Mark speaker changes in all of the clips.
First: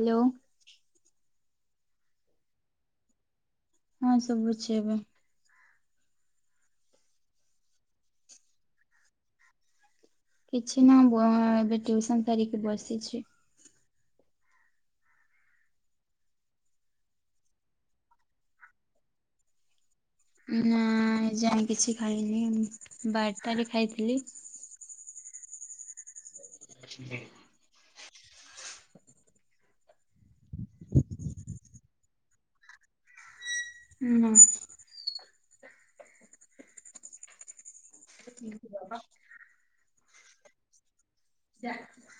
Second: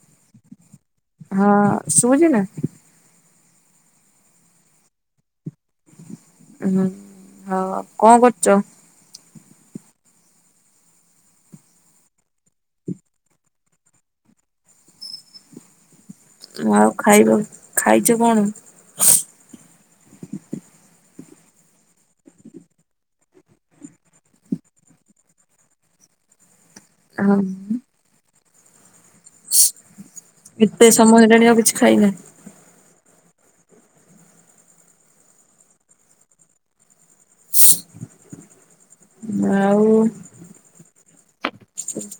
Speaker 1: Hello.
Speaker 2: ହଁ ଶୁଭୁଚି ନା?
Speaker 1: ହଁ ଶୁଭୁଚି ଏବେ।
Speaker 2: ହୁଁ ହଉ ଆଉ କଣ କରୁଛ?
Speaker 1: କିଛି ନୁହ ବ ଏବେ ଟିଉସନ ସାରିକି ବସିଛି।
Speaker 2: ଆଉ ଖାଇବ ଖାଇଛୁ କଣ?
Speaker 1: ନା ଏ ଯାଏଁ କିଛି ଖାଇନି ବାରଟାରେ ଖାଇଥିଲି।
Speaker 2: ଅ ହଁ ଉଁ। ଏତେ ସମୟ ହେଲାଣି ଆଉ କିଛି ଖାଇନା।
Speaker 1: ନା। ଏଟା ଠିକ ବାବା।
Speaker 2: ଆଉ।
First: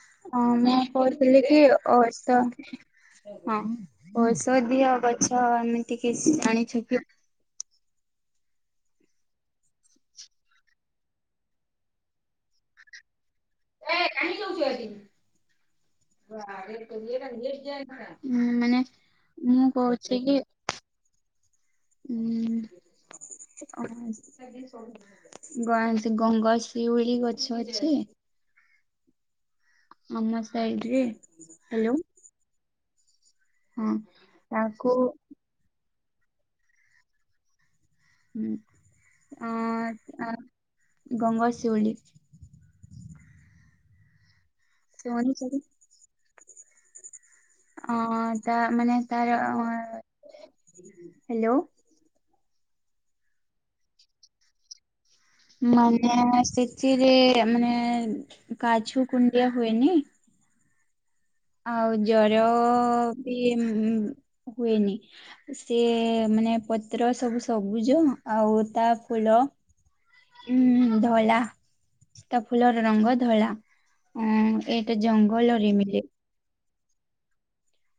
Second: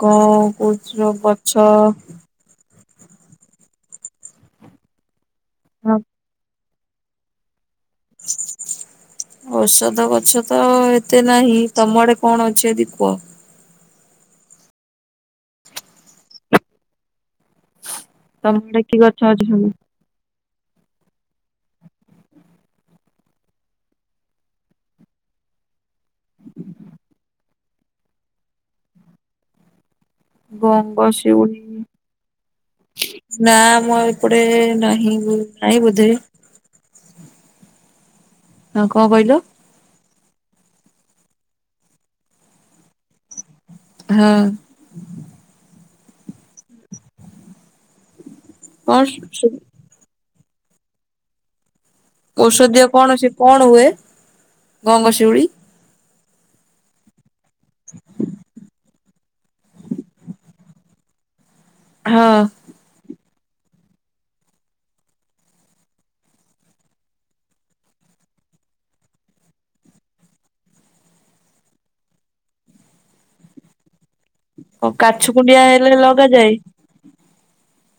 Speaker 2: କଣ
Speaker 1: ହଁ ମୁଁ
Speaker 2: କହୁଛ
Speaker 1: କହୁଥିଲି
Speaker 2: ଗଛ
Speaker 1: କି ଅ ତ। ହଁ ଔଷଧିୟ ଗଛ ଏମିତିି କିଛି ଜାଣିଛ କି?
Speaker 2: ଔଷଧ ଗଛ ତ ଏତେ ନାହିଁ। ତମ ଆଡେ କଣ ଅଛି ଯଦି କୁହ?
Speaker 1: [unintelligible] ଉଁ
Speaker 2: ତମ
Speaker 1: ମାନେ
Speaker 2: ଆଡେ କି ଗଛ ଅଛି
Speaker 1: ମୁଁ
Speaker 2: ସବୁ
Speaker 1: କହୁଛି କି। ହୁଁ ଓହୋ। ଗଏଁସି ଗଙ୍ଗଶିଉଳି ଗଛ ଅଛି। ଆମ ସାହି ରେ
Speaker 2: ଗଙ୍ଗ ଶିଉଳି
Speaker 1: ହାଲୋ।
Speaker 2: ନା ଆମ ଏପଟେ
Speaker 1: ତାକୁ
Speaker 2: ନାହିଁ ବୁ ନାହିଁ ବୋଧେ। ହଁ କଣ କହିଲ
Speaker 1: ହୁଁ ଅଁ ଆଁ ଗଙ୍ଗ ଶିଉଳି।
Speaker 2: ହଁ।
Speaker 1: ସେମାନେ ସବୁ। ଅ ତା ମାନେ
Speaker 2: କଣ
Speaker 1: ତାର ଅ ହାଲୋ।
Speaker 2: ଔଷଧୀୟ କଣ ସେ କଣ ହୁଏ ଗଙ୍ଗଶିଉଳି?
Speaker 1: ମାନେ ସେଥିରେ ମାନେ ଉଁ କାଛୁ କୁଣ୍ଡିଆ ହୁଏନି। ଆଉ
Speaker 2: ହଁ
Speaker 1: ଜର ବି ଉଁ ହୁଏନି। ସିଏ ମାନେ ପତ୍ର ସବୁ ସବୁଜ ଆଉ ତା ଫୁଲ। ଉଁ ଧଳା ତା ଫୁଲର ରଙ୍ଗ ଧଳା। ହଁ
Speaker 2: ଓ
Speaker 1: ଏଇଟା
Speaker 2: କାଛୁ କୁଣ୍ଡିଆ
Speaker 1: ଜଙ୍ଗଲରେ
Speaker 2: ହେଲେ
Speaker 1: ମିଳେ।
Speaker 2: ଲଗାଯାଏ।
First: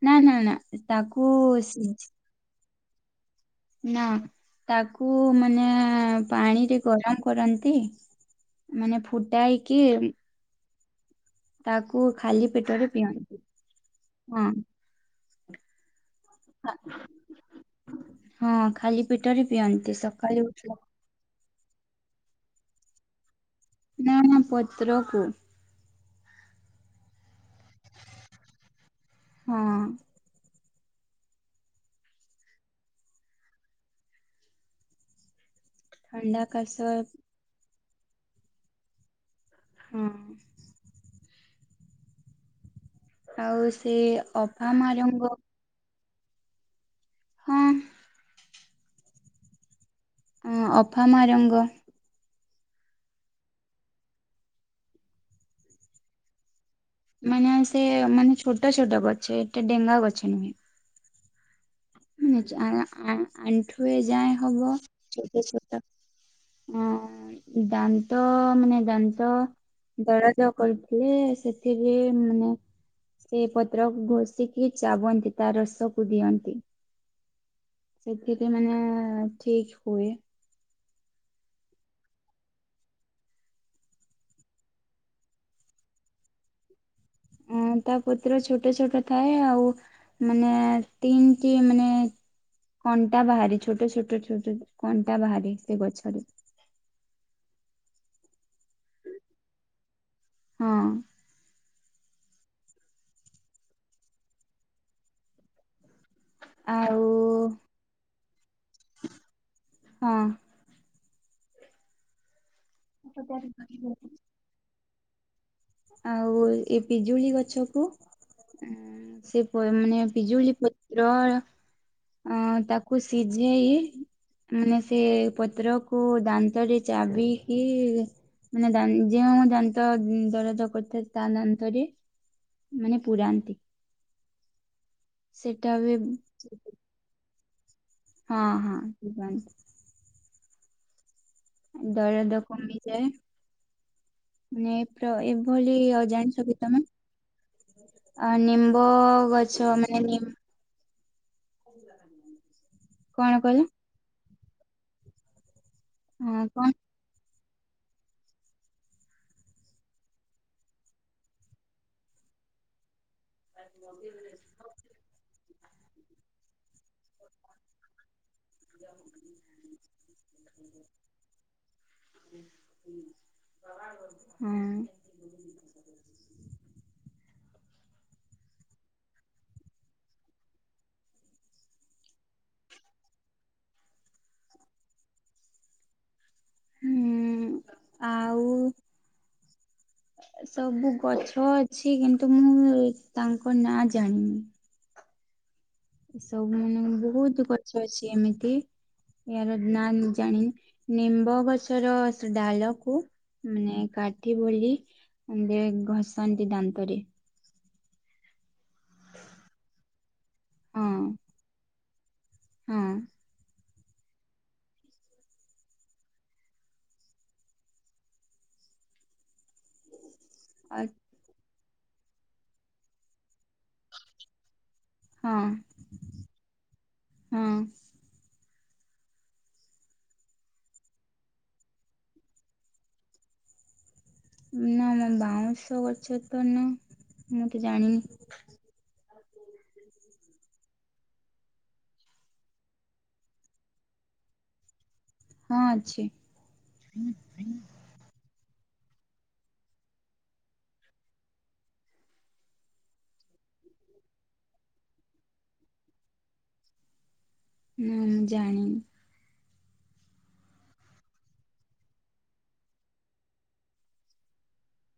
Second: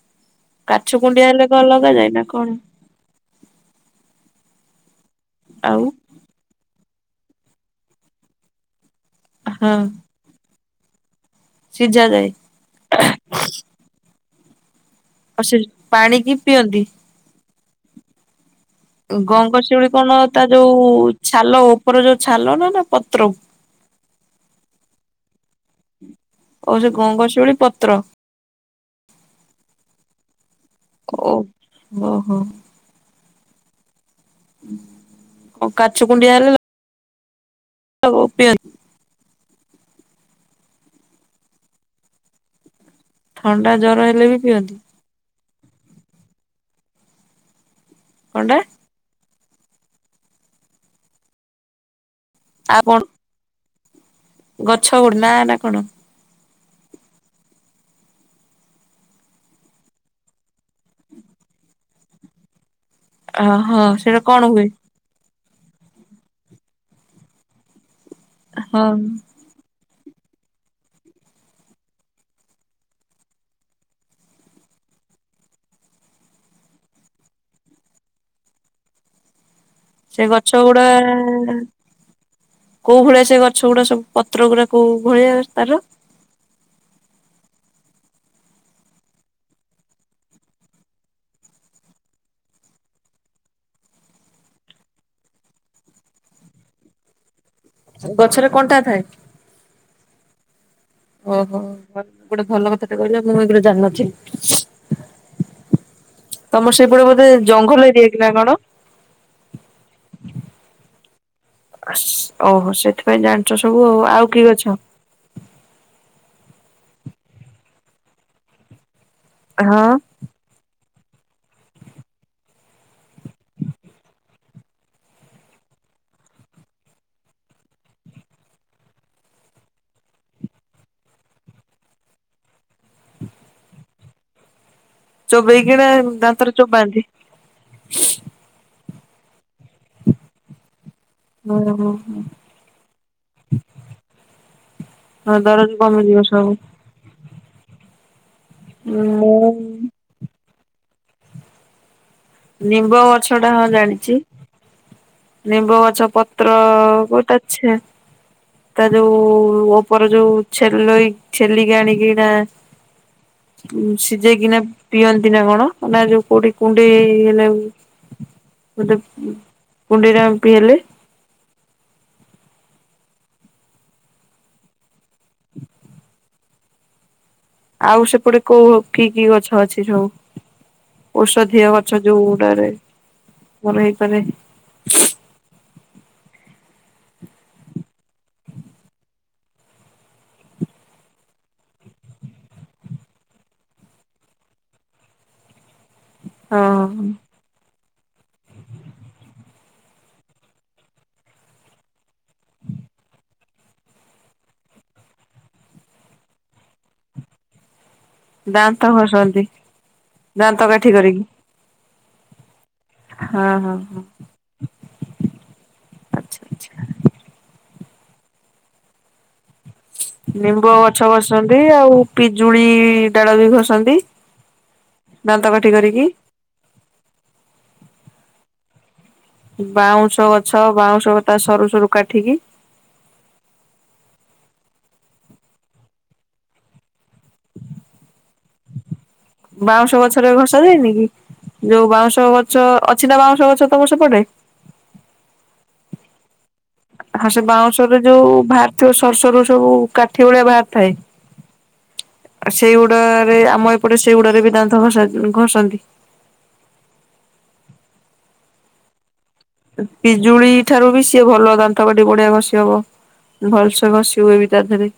Speaker 1: ନା ନା ନା
Speaker 2: କାଛୁ କୁଣ୍ଡିଆ
Speaker 1: ତାକୁ
Speaker 2: ହେଲେ କଣ ଲଗାଯାଏ
Speaker 1: ସିଯି
Speaker 2: କଣ?
Speaker 1: ନା ତାକୁ ମାନେ
Speaker 2: ଆଉ
Speaker 1: ପାଣିରେ ଗରମ କରନ୍ତି ମାନେ ଫୁଟା
Speaker 2: ହଁ
Speaker 1: ହେଇକି ତାକୁ
Speaker 2: ସିଝା ଯାଏ
Speaker 1: ଖାଲି ପେଟରେ ପିଅନ୍ତିୁ ହଁ।
Speaker 2: ଆଉ ସେ ପାଣି କି ପିଅନ୍ତି।
Speaker 1: ହଁ ଖାଲି ପେଟରେ
Speaker 2: ଗଙ୍ଗଶିଉଳି
Speaker 1: ପିଅନ୍ତି
Speaker 2: କଣ ତା
Speaker 1: ସକାଳୁ ଉଠିଲା
Speaker 2: ଯୋଉ ଛାଲ ଉପର ଯୋଉ ଛାଲ ନା ନା ପତ୍ର।
Speaker 1: ନା ନା ପତ୍ରକୁ।
Speaker 2: ଆଉ ସେ ଗଙ୍ଗଶିଉଳି ପତ୍ର।
Speaker 1: ହଁ।
Speaker 2: ଓ ହ ହୋ। ହଁ।
Speaker 1: ଥଣ୍ଡା କାଶ।
Speaker 2: [unintelligible]
Speaker 1: ହଁ
Speaker 2: ଥଣ୍ଡା
Speaker 1: ଆଉ ସେ
Speaker 2: ଜର ହେଲେ ବି ପିଅନ୍ତି
Speaker 1: ଅଫାମା ରଙ୍ଗ। ହଁ।
Speaker 2: କଣ ଟା?
Speaker 1: ମ୍ ଅଫାମା ରଙ୍ଗ।
Speaker 2: ଆପଣ ଗଛ ଗୁଡ ନା ନା କଣ?
Speaker 1: ମାନେ ସେ ମାନେ ଛୋଟ ଛୋଟ ଗଛ ଏତେ ଡେଙ୍ଗା ଗଛ ନୁହେଁ। ଆ ଆଁ
Speaker 2: ହଁ
Speaker 1: ଆଣ୍ଠୁଏ
Speaker 2: ସେଇଟା
Speaker 1: ଯାଏ
Speaker 2: କଣ ହୁଏ
Speaker 1: ହବ। ଛୋଟ ଛୋଟ ଦାନ୍ତ ମାନେ
Speaker 2: ହଁ
Speaker 1: ଦାନ୍ତ। ଦଳାଜ କରିଥିଲେ ସେଥିପାଇଁ ମାନେ ସେ ପତ୍ର ଘୋଷିକି ଚାବନ୍ତି ତା ରସକୁ ଦିଅନ୍ତି। ସେଥିରେ ମାନେ ଠିକ ହୁଏ।
Speaker 2: ସେ ଗଛ ଗୁଡା। କୋଉ ଭଳିଆ ସେ ଗଛ ଗୁଡା ସବୁ ପତ୍ର ଗୁଡା କୋଉ ଭଳିଆ ତାର
Speaker 1: ଅ ତା ପତ୍ର ଛୋଟ ଛୋଟ ଥାଏ ଆଉ ମାନେ ତିନଟି ମାନେ କଣ୍ଟା ବାହାରେ ଛୋଟ ଛୋଟ ଛୋଟ କଣ୍ଟା ବାହାରେ ସେ ଗଛରେ
Speaker 2: ଗଛରେ କଣ୍ଟା ଥାଏ।
Speaker 1: ହଁ।
Speaker 2: ଓହୋ ଗୋଟେ ଭଲ କଥାଟା କହିଲ ମୁଁ ଏଗୁରା ଜାଣି ନଥିଲି। ତମର ସେପଟେ
Speaker 1: ଆଉ
Speaker 2: ବୋଧେ ଜଙ୍ଗଲ ଏରିଆ କି ନା କଣ?
Speaker 1: ହଁ।
Speaker 2: ଓହୋ ସେଥିପାଇଁ ଜାଣିଛ ସବୁ ଆଉ ଆଉ କି ଗଛ?
Speaker 1: ଆଉ ଏ ପିଜୁଳି ଗଛ କୁ ଉ ସେ ପଏ
Speaker 2: ହଁ
Speaker 1: ମାନେ ପିଜୁଳି ପତ୍ର ଅ ତାକୁ ସିଝେଇ ମାନେ ସେ ପତ୍ରକୁ ଦାନ୍ତରେ ଚାବିକି ମାନେ ଦାନ୍ ଯେଉଁ ଦାନ୍ତ ଦର ତ କରିଥା ତା ଦାନ୍ତରେ ମାନେ ପୁରାନ୍ତି। ସେଟା
Speaker 2: ଚୋବେଇକିନା
Speaker 1: ବି
Speaker 2: ଦାନ୍ତରେ ଚୋବାନ୍ତି।
Speaker 1: ହଁ ହଁ ଚୋବାନ୍ତି।
Speaker 2: ଓହୋ
Speaker 1: ଦରଦ କମିଯାଏ। ନେ ପ୍ର ଏ
Speaker 2: ହଁ ଦରଜ
Speaker 1: ଏଭଳି ଅ
Speaker 2: କମିଯିବ
Speaker 1: ଜାଣିଛ
Speaker 2: ସବୁ।
Speaker 1: କି ତମେ ଆ ନିମ୍ବ
Speaker 2: ମୁ
Speaker 1: ଗଛମାନେ [unintelligible]
Speaker 2: ନିମ୍ବ ଗଛଟା ହଁ ଜାଣିଚି। ନିମ୍ବଗଛ
Speaker 1: ହଁ କଣ
Speaker 2: ପତ୍ରକୁ ତା ଛେ ତା ଯୋଉ ଓପର ଯୋଉ ଛେଲେଇ ଛେଲିକି ଆଣିକି ଏଇଟା [inaudible] ଉଁ ସିଜେଇକିନା ପିଅନ୍ତି ନା କଣ ନା ଯୋଉ କୋଉଠି କୁଣ୍ଡେଇ ହେଲେ
Speaker 1: [inaudible]
Speaker 2: କୁଣ୍ଡେଇ ରାମ୍ପି ହେଲେ
Speaker 1: ହୁଁ।
Speaker 2: ଆଉ ସେପଟେ କୋଉ କି କି ଗଛ ଅଛି ସବୁ? ଔଷଧୀୟ ଗଛ ଯୋଉଗୁଟାରେ ଭଲ ହେଇପାରେ।
Speaker 1: ହୁଁ ଆଉ ସବୁ ଗଛ ଅଛି କିନ୍ତୁ ମୁଁ ତାଙ୍କ ନାଁ ଜାଣିନି। ଏସବୁ
Speaker 2: ହଁ
Speaker 1: ଉଁ ବୋହୁତୁ ଗଛ ଅଛି ଏମିତି। ଏୟାର ନା ମୁଁ ଜାଣିନି ନିମ୍ବ ଗଛର ସ ଡାଲକୁ ମିନେ କାଠି ବୋଲି ଉଁ ଦେ ଘଷନ୍ତି ଦାନ୍ତରେ।
Speaker 2: ଦାନ୍ତ ଘଷନ୍ତି ଦାନ୍ତ କାଠି କରିକି।
Speaker 1: ହୁଁ।
Speaker 2: ହଁ ହଁ ହଁ। ଆଚ୍ଛା ନିମ୍ବ
Speaker 1: ଅ
Speaker 2: ଗଛ ଘଷନ୍ତି ଆଉ ପିଜୁଳି ଡାଳ ବି ଘଷନ୍ତି। ଦାନ୍ତ
Speaker 1: ହଁ
Speaker 2: କାଠି କରିକି
Speaker 1: ହୁଁ।
Speaker 2: ବାଉଁଶ ଗଛ ବାଉଁଶ ବତା ସରୁ ସରୁ କାଠିକି
Speaker 1: ନା ନା ବାଉଁଶ ଗଛ ତ ନା ମୁଁ ତ ଜାଣନି।
Speaker 2: ବାଉଁଶ ଗଛରେ ଘଷା ଯାଏନି କି ଯୋଉ ବାଉଁଶ ଗଛ ଅଛି ନା ବାଉଁଶ ଗଛ ତମ ସେପଟେ।
Speaker 1: ହଁ ଅଛି।
Speaker 2: ହାଁ ସେ ବାଉଁଶରେ ଯୋଉ ଭାରିଥିବ ସରୁ ସରୁ ସବୁ କାଠି ଭଳିଆ ଭାରିଥାଏ। ଆଉ ସେଇଗୁଡାରେ ଆମ ଏପଟେ ସେଇଗୁଡାରେ ବି ଦାନ୍ତ ଘଷା ଉଁ ଘଷନ୍ତି।
Speaker 1: ନାଁ ମୁଁ ଜାଣିନି।
Speaker 2: ଉଁ ପିଜୁଳି ଠାରୁ ବି ସିଏ ଭଲ ଦାନ୍ତକାଠି ବଢିଆ ଘଷି ହବ। ଭଲ୍ ସେ ଘସି ହୁଏ ବି ତା ଧେରେ।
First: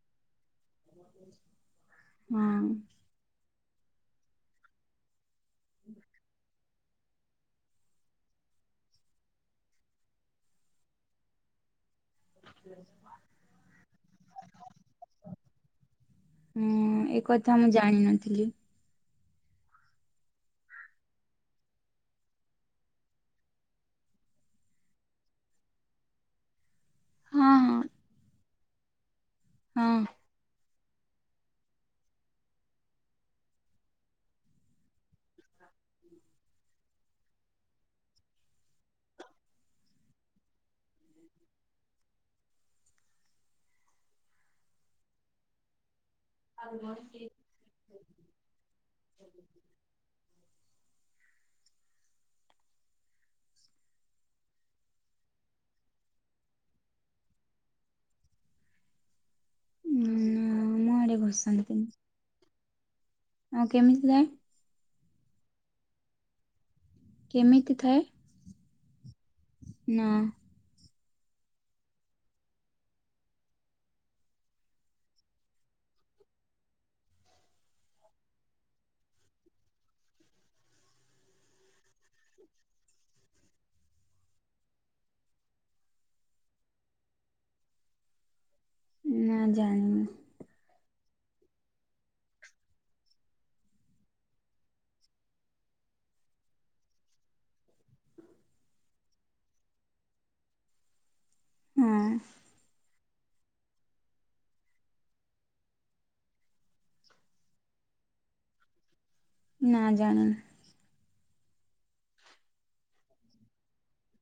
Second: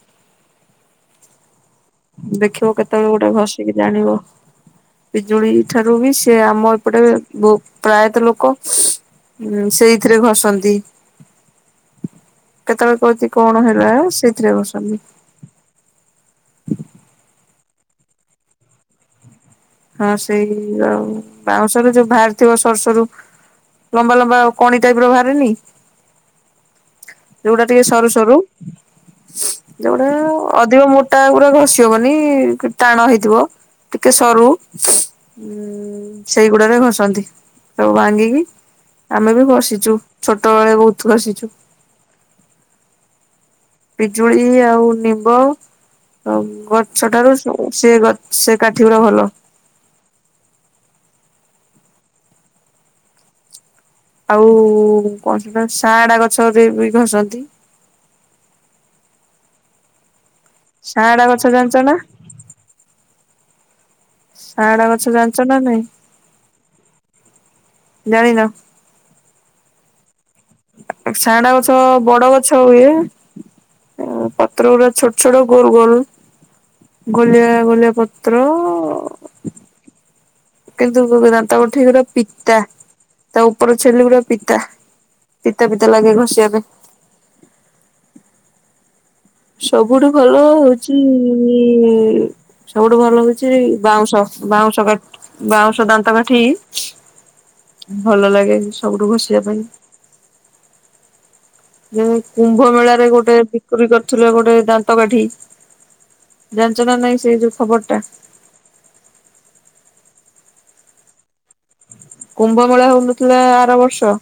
Speaker 1: [inaudible] ହଁ
Speaker 2: ଦେଖିବ କେତେବେଳେ ଗୋଟେ ଘଷିକି ଜାଣିବ। ପିଜୁଳି ଠାରୁ ବି ସେ ଆମ ଏପଟେ ବୋଉ ପ୍ରାୟତଃ ଲୋକ ଉଁ ସେଇଥିରେ ଘଷନ୍ତି। କେତେବେଳେ କୋଉଥି କଣ ହେଲା ସେଇଥିରେ ଘଷନ୍ତି।
Speaker 1: ହୁଁ ଏ କଥା ମୁଁ ଜାଣିନଥିଲି।
Speaker 2: ହଁ ସେଇ ଆଉ ବାଉଁଶରୁ ଯୋଉ ଭାରିଥିବ ସରୁ ସରୁ ଲମ୍ବା ଲମ୍ବା କଣି ଟାଇପର ଭାରେନି
Speaker 1: ହଁ
Speaker 2: ଯୋଉଟା
Speaker 1: ହଁ
Speaker 2: ଟିକେ ସରୁ ସରୁ
Speaker 1: ହଁ
Speaker 2: ଯୋଉଡା ଅଧିକ ମୋଟା ପୁରା ଘଷି ହବନି କ ଟାଣ ହେଇଥିବ। ଟିକେ ସରୁ ଉଁ ସେଇଗୁଡାରେ ଘଷନ୍ତି ତାକୁ ଭାଙ୍ଗିକି ଆମେ ବି ଘଷିଚୁ ଛୋଟବେଳେ ବୋହୁତ ଘଷିଚୁ। ପିଜୁଳି ଆଉ ନିମ୍ବ ଅଁ ଗଛଠାରୁ ଉଁ ସେ ଗ ସେ କାଠି ଗୁରା ଭଲ। ଆଉ କଁ ସେଟା ସାଆଡା ଗଛ ଯେ ବି ଘଷନ୍ତି।
Speaker 1: ଉଁ ଆମ ଆଡେ
Speaker 2: ସାଆଡା ଗଛ ଜାଣିଚ ନା।
Speaker 1: ମୁଁ କେମିତି ଯାଇଁ
Speaker 2: ସାଆଡା ଗଛ ଜାଣିଚ ନା ନାଇଁ।
Speaker 1: କେମିତି ଥାଏ
Speaker 2: ଜାଣିନ?
Speaker 1: ନା।
Speaker 2: ସାଆଡ଼ା ଗଛ ବଡ ଗଛ ହୁଏ। ଓ ପତ୍ର ଗୁଡା ଛୋଟ ଛୋଟ ଗୋଲ ଗୋଲ। ଗଳିଆ ଗଳିଆ ପତ୍ର। କିନ୍ତୁ କୁ କୁ ଦାନ୍ତ କାଠି ଗୁଡ଼ା ପିତା ତା ଉପର ଛେଲି ଗୋଟେ ପିତା। ପିତା ପିତା ଲାଗେ ଘଷିବା ପାଇଁ।
Speaker 1: ନା ଜାଣିନି
Speaker 2: ସବୁଠୁ ଭଲ ହଉଚି ସବୁଠୁ ଭଲ ହଉଛି ବାଉଁଶ ବାଉଁଶ କାଠି। ବାଉଁଶ ଦାନ୍ତକାଠି ଭଲ ଲାଗେ ସବୁଠୁ ଘଷିବା ପାଇଁ। ଯେ
Speaker 1: ହଁ
Speaker 2: କୁମ୍ଭ ମେଳାରେ ଗୋଟେ ବିକରି କରୁଥିଲେ ଗୋଟେ ଦାନ୍ତ କାଠି। ଜାଣିଛ ନା ନାଇଁ ସେଇ ଯୋଉ ଖବର ଟା।
Speaker 1: ନା ଜାଣିନି।
Speaker 2: କୁମ୍ଭ ମେଳା ହଉନଥିଲେ ଆର ବର୍ଷ।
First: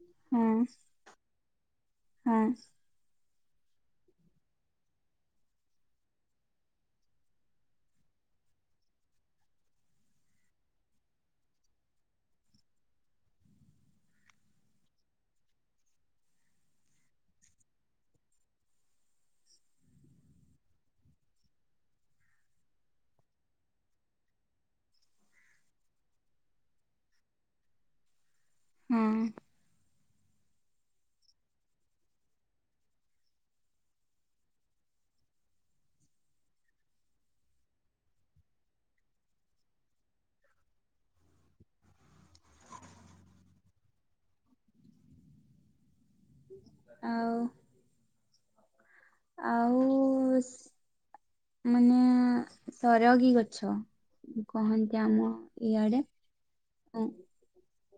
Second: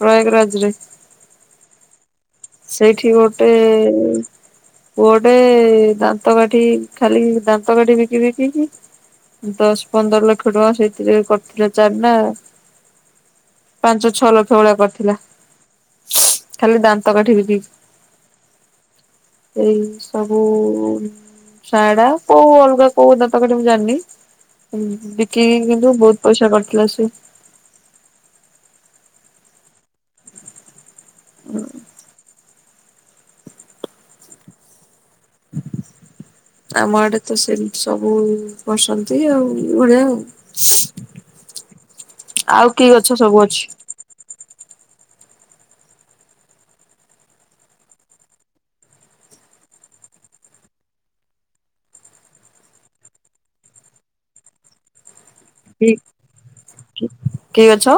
Speaker 2: ପ୍ରୟାଗରାଜ
Speaker 1: ହଁ
Speaker 2: ରେ
Speaker 1: ହଁ।
Speaker 2: ସେଇଠି ଗୋଟେ ପୁଅଟେ ଦାନ୍ତ କାଠି ଖାଲି ଦାନ୍ତ କାଠି ବିକି ବିକି କି ଦଶ ପନ୍ଦର ଲକ୍ଷ ଟଙ୍କା ସେଇଥିରେ କଟିଲା ଚାନ୍ଦା। ପାଞ୍ଚ ଛଅ ଲକ୍ଷ ଭଳିଆ କରିଥିଲା ଖାଲି ଦାନ୍ତ ଦାନ୍ତ କାଠିବିକି କି ଏଇ ସବୁ ସାଆଡା କୋଉ ଅଲଗା କୋଉ ନା ଦାନ୍ତ କାଠି ମୁଁ ଜାଣିନି। ବିକିକି କିନ୍ତୁ ବହୁତ ପଇସା କରିଥିଲା ସେ।
Speaker 1: ହୁଁ।
Speaker 2: ହୁଁ। ଆମଆଡେ ତ ସେ ସବୁ ବସନ୍ତି ଆଉ ବଡିଆ ଆଉ। ଆଉ କି ଗଛ ସବୁ ଅଛି।
Speaker 1: ଆଉ ଆଉ ମାନେ ସରଗୀ ଗଛ କହନ୍ତି ଆମ
Speaker 2: କି
Speaker 1: ଇଆଡେ ହଁ
Speaker 2: କି ଗଛ?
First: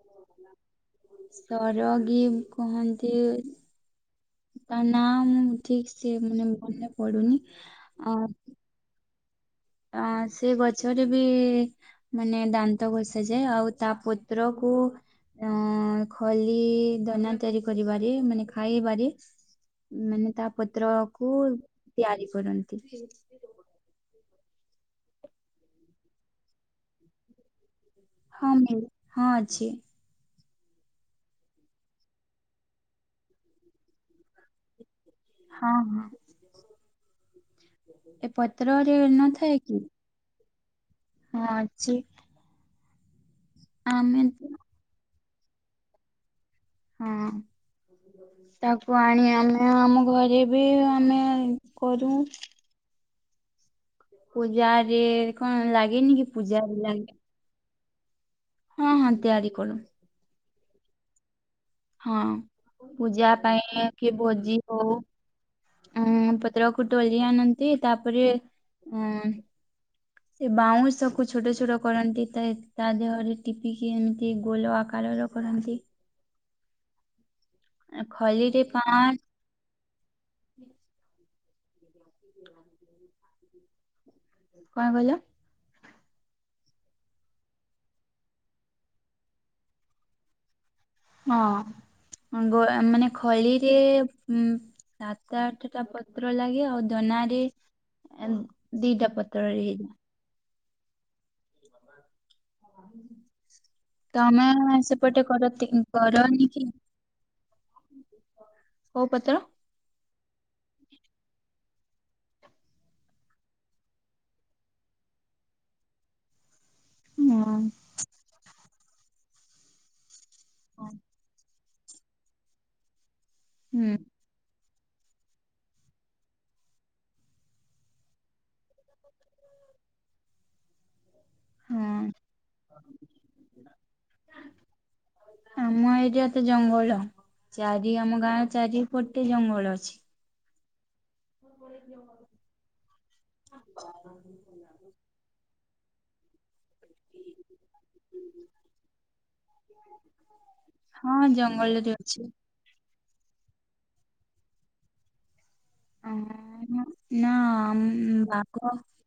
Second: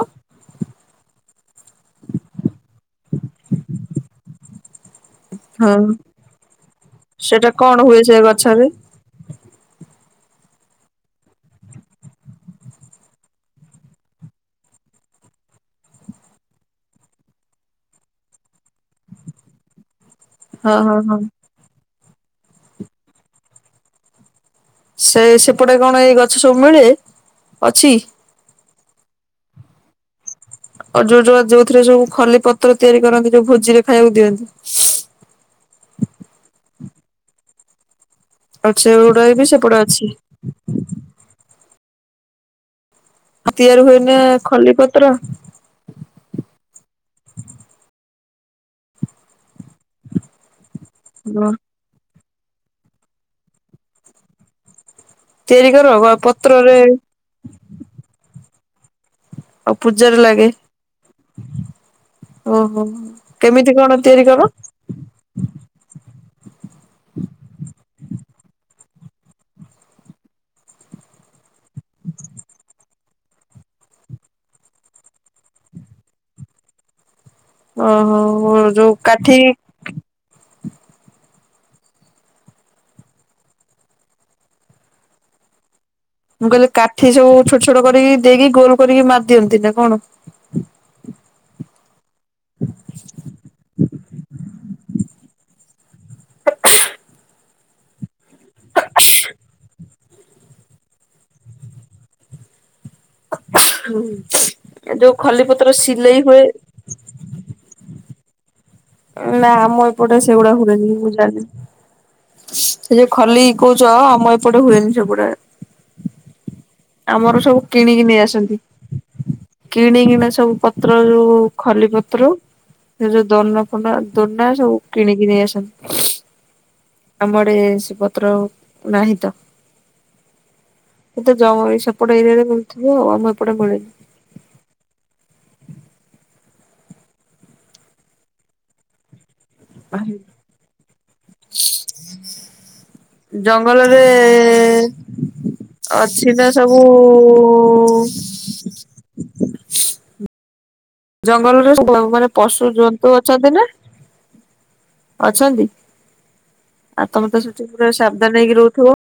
Speaker 1: ସରଗୀ କୁହନ୍ତି। ତା ନା ମୁଁ
Speaker 2: ହଁ।
Speaker 1: ଠିକ ସେ ମାନେ ମନେ ପଡୁନି
Speaker 2: ସେଇଟା କଣ ହୁଏ ସେ
Speaker 1: ଆଉ
Speaker 2: ଗଛରେ?
Speaker 1: ହଁ ସେ ଗଛରେ ବି ମାନେ ଦାନ୍ତ ଘଷା ଯାଏ। ଆଉ ତା ପତ୍ର କୁ ହଁ ଅ ଖଲି ଦନା ତିଆରି କରିବାରେ ମାନେ ଖାଇବାରେ ମାନେ ତା
Speaker 2: ହଁ ହଁ ହଁ।
Speaker 1: ପତ୍ରକୁ ତିଆରି କରନ୍ତି।
Speaker 2: ସେ ସେପଟେ କଣ ଏଇ ଗଛ ସବୁ ମିଳେ ଅଛି।
Speaker 1: ହଁ ମିଳେ ହଁ ଅଛି।
Speaker 2: ଅ ଯୋଉ ଯୋଉ ଯୋଉଥିରେ ସବୁ ଖଲିପତ୍ର ତିଆରି କରନ୍ତି। ଯୋଉ ଭୋଜିରେ ଖାଇବାକୁ ଦିଅନ୍ତି।
Speaker 1: ହଁ ହଁ ଏ
Speaker 2: ଆଉ
Speaker 1: ପତ୍ରରେ
Speaker 2: ସେଗୁଡା ବି
Speaker 1: ନଥାଏ
Speaker 2: ସେପଟେ
Speaker 1: କି?
Speaker 2: ଅଛି
Speaker 1: ହଁ ଅଛି।
Speaker 2: ଆଉ ତିଆରି ହୁଏନି
Speaker 1: ଆମେ
Speaker 2: ଖଲିପତ୍ର।
Speaker 1: ହଁ ତାକୁ ଆଣି ଆମେ ଆମ ଘରେ ବି ଆମେ
Speaker 2: ଗ୍ରନ
Speaker 1: କରୁଉଁ। ପୂଜାରେ କଣ
Speaker 2: ତିଆରି କର ବା
Speaker 1: ଲାଗେନି କି
Speaker 2: ପତ୍ରରେ
Speaker 1: ପୂଜାରେ ଲାଗେ। ହଁ ହଁ ତିଆରି କରୁ।
Speaker 2: ଜର ଲାଗେ।
Speaker 1: ହଁ
Speaker 2: ଓହୋ।
Speaker 1: ପୂଜା
Speaker 2: କେମିତି
Speaker 1: ପାଇଁ
Speaker 2: କଣ
Speaker 1: କିଏ
Speaker 2: ତିଆରି କର
Speaker 1: ଭୋଜି ହଉ ଉଁ ପତ୍ରକୁ ତୋଲି ଆଣନ୍ତି ତାପରେ ଉଁ ଏ ବାଉଁଶକୁୁ ଛୋଟ ଛୋଟ କରନ୍ତି ତା ଦେହରେ ଟିପିକି ଏମିତି ଗୋଲ୍ ଆକାରର କରାନ୍ତି।
Speaker 2: ଓହୋ
Speaker 1: ଖଲିରେ
Speaker 2: ଯଉ
Speaker 1: ପାଞ୍ଚ
Speaker 2: କାଠି
Speaker 1: [inaudible] କଣ୍ କହିଲ?
Speaker 2: ମୁଁ କହିଲି କାଠି ସବୁ ଛୋଟ୍ ଛୋଟ୍ କରିକି ଦେଇକି ଗୋଲ୍ କରିକି ମାରି ଦିଅନ୍ତି ନା କଣ?
Speaker 1: ହଁ ଗୋଳା- ମାନେ ଖଳିରେ ଉଁ-ତା ସାତ ଆଠଟା ପତ୍ର ଲାଗେ ଆଉ ଦନାରେ ଏଁ- ଦିଟା ପତ୍ରରେ ହେଇଯାଏ। ତମେ
Speaker 2: ଯୋଉ
Speaker 1: ସେପଟେ
Speaker 2: ଖଲି ପତ୍ର
Speaker 1: କରନ୍ତି-
Speaker 2: ସିଲେଇ ହୁଏ
Speaker 1: କରନି କି? [inaudible]
Speaker 2: ନାଁ ଆମ ଏପଟେ ସେଗୁଡା ହୁଏନି ମୁଁ ଜାଣିନି। ସେ ଯଉ ଖଲି କହୁଚ ଆମ ଏପଟେ ହୁଏନି ସେଗୁଡା। ଆମର
Speaker 1: ହଁ।
Speaker 2: ସବୁ କିଣିକି ନେଇ ଆସନ୍ତି କିଣିକିନା ସବୁ ପତ୍ର ଯଉ ଖଲି ପତ୍ର ସେ ଯଉ ଦନ-
Speaker 1: ହୁଁ
Speaker 2: ଦନା ସବୁ କିଣିକି ନେଇ ଆସନ୍ତି। ଆମ ଆଡେ ସେ ପତ୍ର ନାହିଁ ତ। ଜମା ବି
Speaker 1: ହଁ
Speaker 2: ସେପଟେ ଏରିଆରେ ମିଳୁଥିବ ଆଉ ଆମ ଏପଟେ ମିଳେନି।
Speaker 1: ଆମ ଏରିଆ ତ ଜଙ୍ଗଲ ଚାରି- ଆମ ଗାଁ ଚାରିପଟେ ଜଙ୍ଗଲ ଅଛି।
Speaker 2: ହ। ଜଙ୍ଗଲରେ ଅଛି ତ ସବୁ
Speaker 1: ହଁ
Speaker 2: ଜଙ୍ଗଲରେ
Speaker 1: ଅଛି।
Speaker 2: ସବୁ-ମାନେ ପଶୁ ଜନ୍ତୁ ଅଛନ୍ତି ନା ଅଛନ୍ତି? ଆଉ
Speaker 1: ନା
Speaker 2: ତମେ ତ ସେଠି ପୁରା ସାବଧାନ୍ ହେଇକି
Speaker 1: ବାଘ
Speaker 2: ରହୁଥିବ।